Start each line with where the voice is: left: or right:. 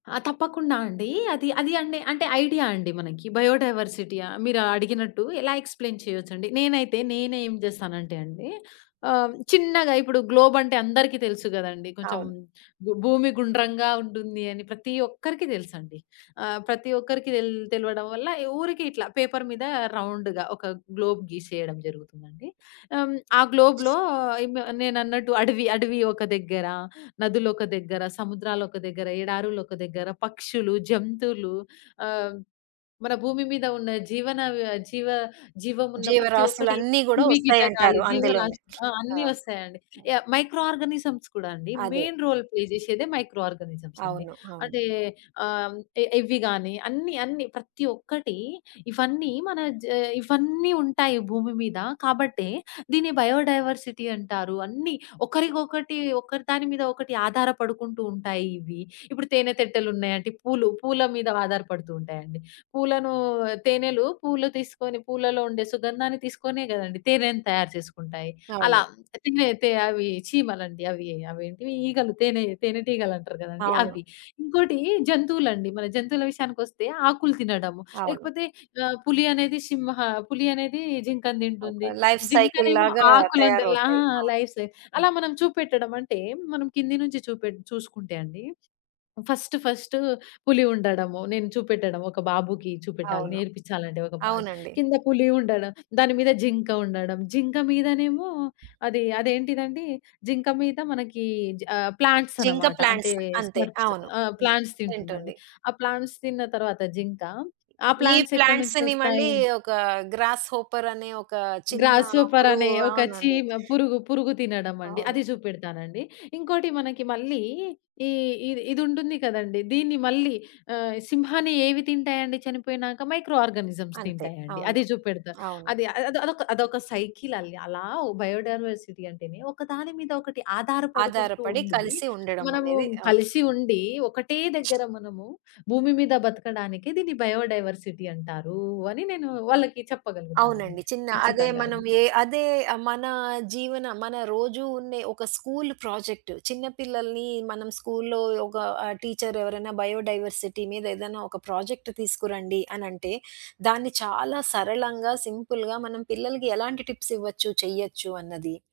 left: ఆ! తప్పకుండా అండి. అది అది అండె అంటే ఐడియా అండి మనకి, బయోడైవర్సిటీ య మీరు అడిగినట్టు ఇలా ఎక్స్‌ప్లెయిన్ చేయొచ్చండి. నేనైతే నేను ఏం జేస్తానంటే అండి ఆహ్, హ్మ్. చిన్నగా ఇప్పుడు గ్లోబంటే అందరికి తెలుసు గదండీ కొంచెం,
right: అవును.
left: భూ భూమి గుండ్రంగా ఉంటుంది అని ప్రతి ఒక్కరికి దెలుసండి. ఆహ్, ప్రతి ఒక్కరికి తెల్ తెలవడం వల్ల ఈ ఊరికి ఇట్లా పేపరు మీద రౌండ్‌గా ఒక గ్లోబ్ గీసేయడం జరుగుతుందండి. హ్మ్. ఆ గ్లోబ్‌లో ఇమ్ నేనన్నట్టు అడవి అడవి ఒక దగ్గర, నదులొక దగ్గర, సముద్రాలొక దగ్గర, ఎడారులు ఒక దగ్గర, పక్షులు, జంతువులు, ఆహ్, మన భూమి మీద ఉన్న జీవన వ జీవ జీవం ఉన్న ప్రతి ఒక్కటి,
right: జీవరాసులన్ని గూడా
left: క్రిమి కీటకాలు,
right: ఒస్తాయంటారు అందులోనే.
left: జీవరాశులు ఆ!
right: ఆ!
left: అన్ని వస్తాయండి.
right: ఔ
left: య మైక్రో ఆర్గానిజమ్స్ కూడా అండి.
right: అదే.
left: మెయిన్ రోల్ ప్లే జేశెదే మైక్రో ఆర్గానిజమ్స్ అండి.
right: అవును. అవును.
left: అంటే ఆహ్, హ్మ్. ఎ ఎవ్వి గాని, అన్నీ, అన్ని ప్రతి ఒక్కటి ఇవన్నీ మన జ ఆహ్, ఇవన్నీ ఉంటాయి భూమి మీద. కాబట్టే దీన్ని బయోడైవర్సిటీ అంటారు. అన్ని ఒకరికి ఒకటి ఒకదాని మీద ఒకటి ఆధారపడుకుంటూ ఉంటాయి ఇవి. ఇప్పుడు తేనె తెట్టెలున్నాయంటే, పూలు పూల మీద ఆధారపడుతూ ఉంటాయండి. పూలను తేనెలు పూలు తీసుకొని పూలలో ఉండే సుగంధాన్ని తీసుకొనే గదండీ! తేనెను తయారు చేసుకుంటాయి. అలా
right: అవును.
left: తినే తే అవి చీమలండి. అవీ అవేంటివి? ఈగలు తేనె తేనె టీగలంటరు గదండి!
right: అవును.
left: అవ్వి. ఇంకోటి జంతువులండి. మన జంతువుల విషయానికొస్తే ఆకులు తినడము
right: అవును.
left: లేకపోతే ఆహ్, పులి అనేది సింహ పులి అనేది జింకను
right: ఒక
left: దింటుంది.
right: లైఫ్
left: జింకనేమో
right: సైకిల్‌లాగా
left: ఆకులను తినలా
right: తయారవుతాయి.
left: ఆ!
right: అవును.
left: లైఫ్ సే
right: హ్మ్.
left: అలా మనం చూపెట్టడం అంటే, మనం కింది నుంచి చూపెట్ చూసుకుంటే అండి, ఫస్ట్ ఫస్టు పులి ఉండడము, నేను చూపెట్టడం ఒక బాబుకి చూపెట్టాలి,
right: అవును.
left: నేర్పిచ్చాలంటే ఒక పాట
right: అవునండి.
left: కింద పులి ఉండడం, దాని మీద జింక ఉండడం, జింక మీదనేమో అది అదేంటిదండి? జింక మీద మనకి జ ఆహ్, ప్లాంట్స్
right: జింక
left: అనమాట.
right: ప్లాంట్స్
left: అంటే
right: అంతే.
left: స్మర్ప్స్
right: అవును.
left: ఆ!
right: హ్మ్.
left: ప్లాంట్స్ తింటుందండి.
right: తింటుంది.
left: ఆ ప్లాంట్స్ తిన్న తర్వాత జింక ఆ
right: ఈ
left: ప్లాంట్స్ ఎక్కడి నుంచి
right: ప్లాంట్స్‌ని మళ్ళీ
left: ఒస్తాయి?
right: ఒక గ్రాస్‌హోపర్ అనే ఒక చిన్న
left: గ్రాస్‌హోపర్
right: పురుగు
left: అనే ఒక
right: అవునండి.
left: చీమ పురుగు పురుగు తినడమండి.
right: అవును.
left: అది జూపెడతానండి. ఇంకోటి మనకి మళ్ళీ ఈ ఇది ఇదుంటుంది కదండి. దీన్ని మళ్ళీ ఆహ్, సింహాన్ని ఏవి తింటాయండి చనిపోయినాక? మైక్రో ఆర్గానిజమ్స్
right: అంతే.
left: తింటాయండి.
right: అవును.
left: అది జూపెడతా.
right: అవును.
left: అది అదొదొక అదొక సైకిలల్లి అలా వ్ బయోడైవర్సిటీ అంటేనే ఒకదాని మీద ఒకటి ఆధారపడుకుంటూ
right: ఆధారపడి
left: ఉండి,
right: కలిసి
left: మనము
right: ఉండడమనేది అవును.
left: కలిసి ఉండి, ఒకటే దగ్గర మనము భూమి మీద బతకడానికి దీన్ని బయోడైవర్సిటీ అంటారూ, అని నేను వాళ్ళకి చెప్పగలుగుతానండి.
right: అవునండి. చిన్న అదే
left: ఖచ్చితంగా
right: మనం
left: అది.
right: యే అదే మన జీవన మన రోజు ఉండే ఒక స్కూలు ప్రాజెక్టు, చిన్న పిల్లల్ని మనం స్కూల్లో ఒక ఆహ్, టీచరెవరైనా బయోడైవర్సిటీ మీదేదైనా ఒక ప్రాజెక్ట్ తీసుకురండి అనంటే, దాన్ని చాలా సరళంగా సింపుల్‌గా మనం పిల్లలకి ఎలాంటి టిప్స్ ఇవ్వచ్చు, చేయొచ్చు అన్నది.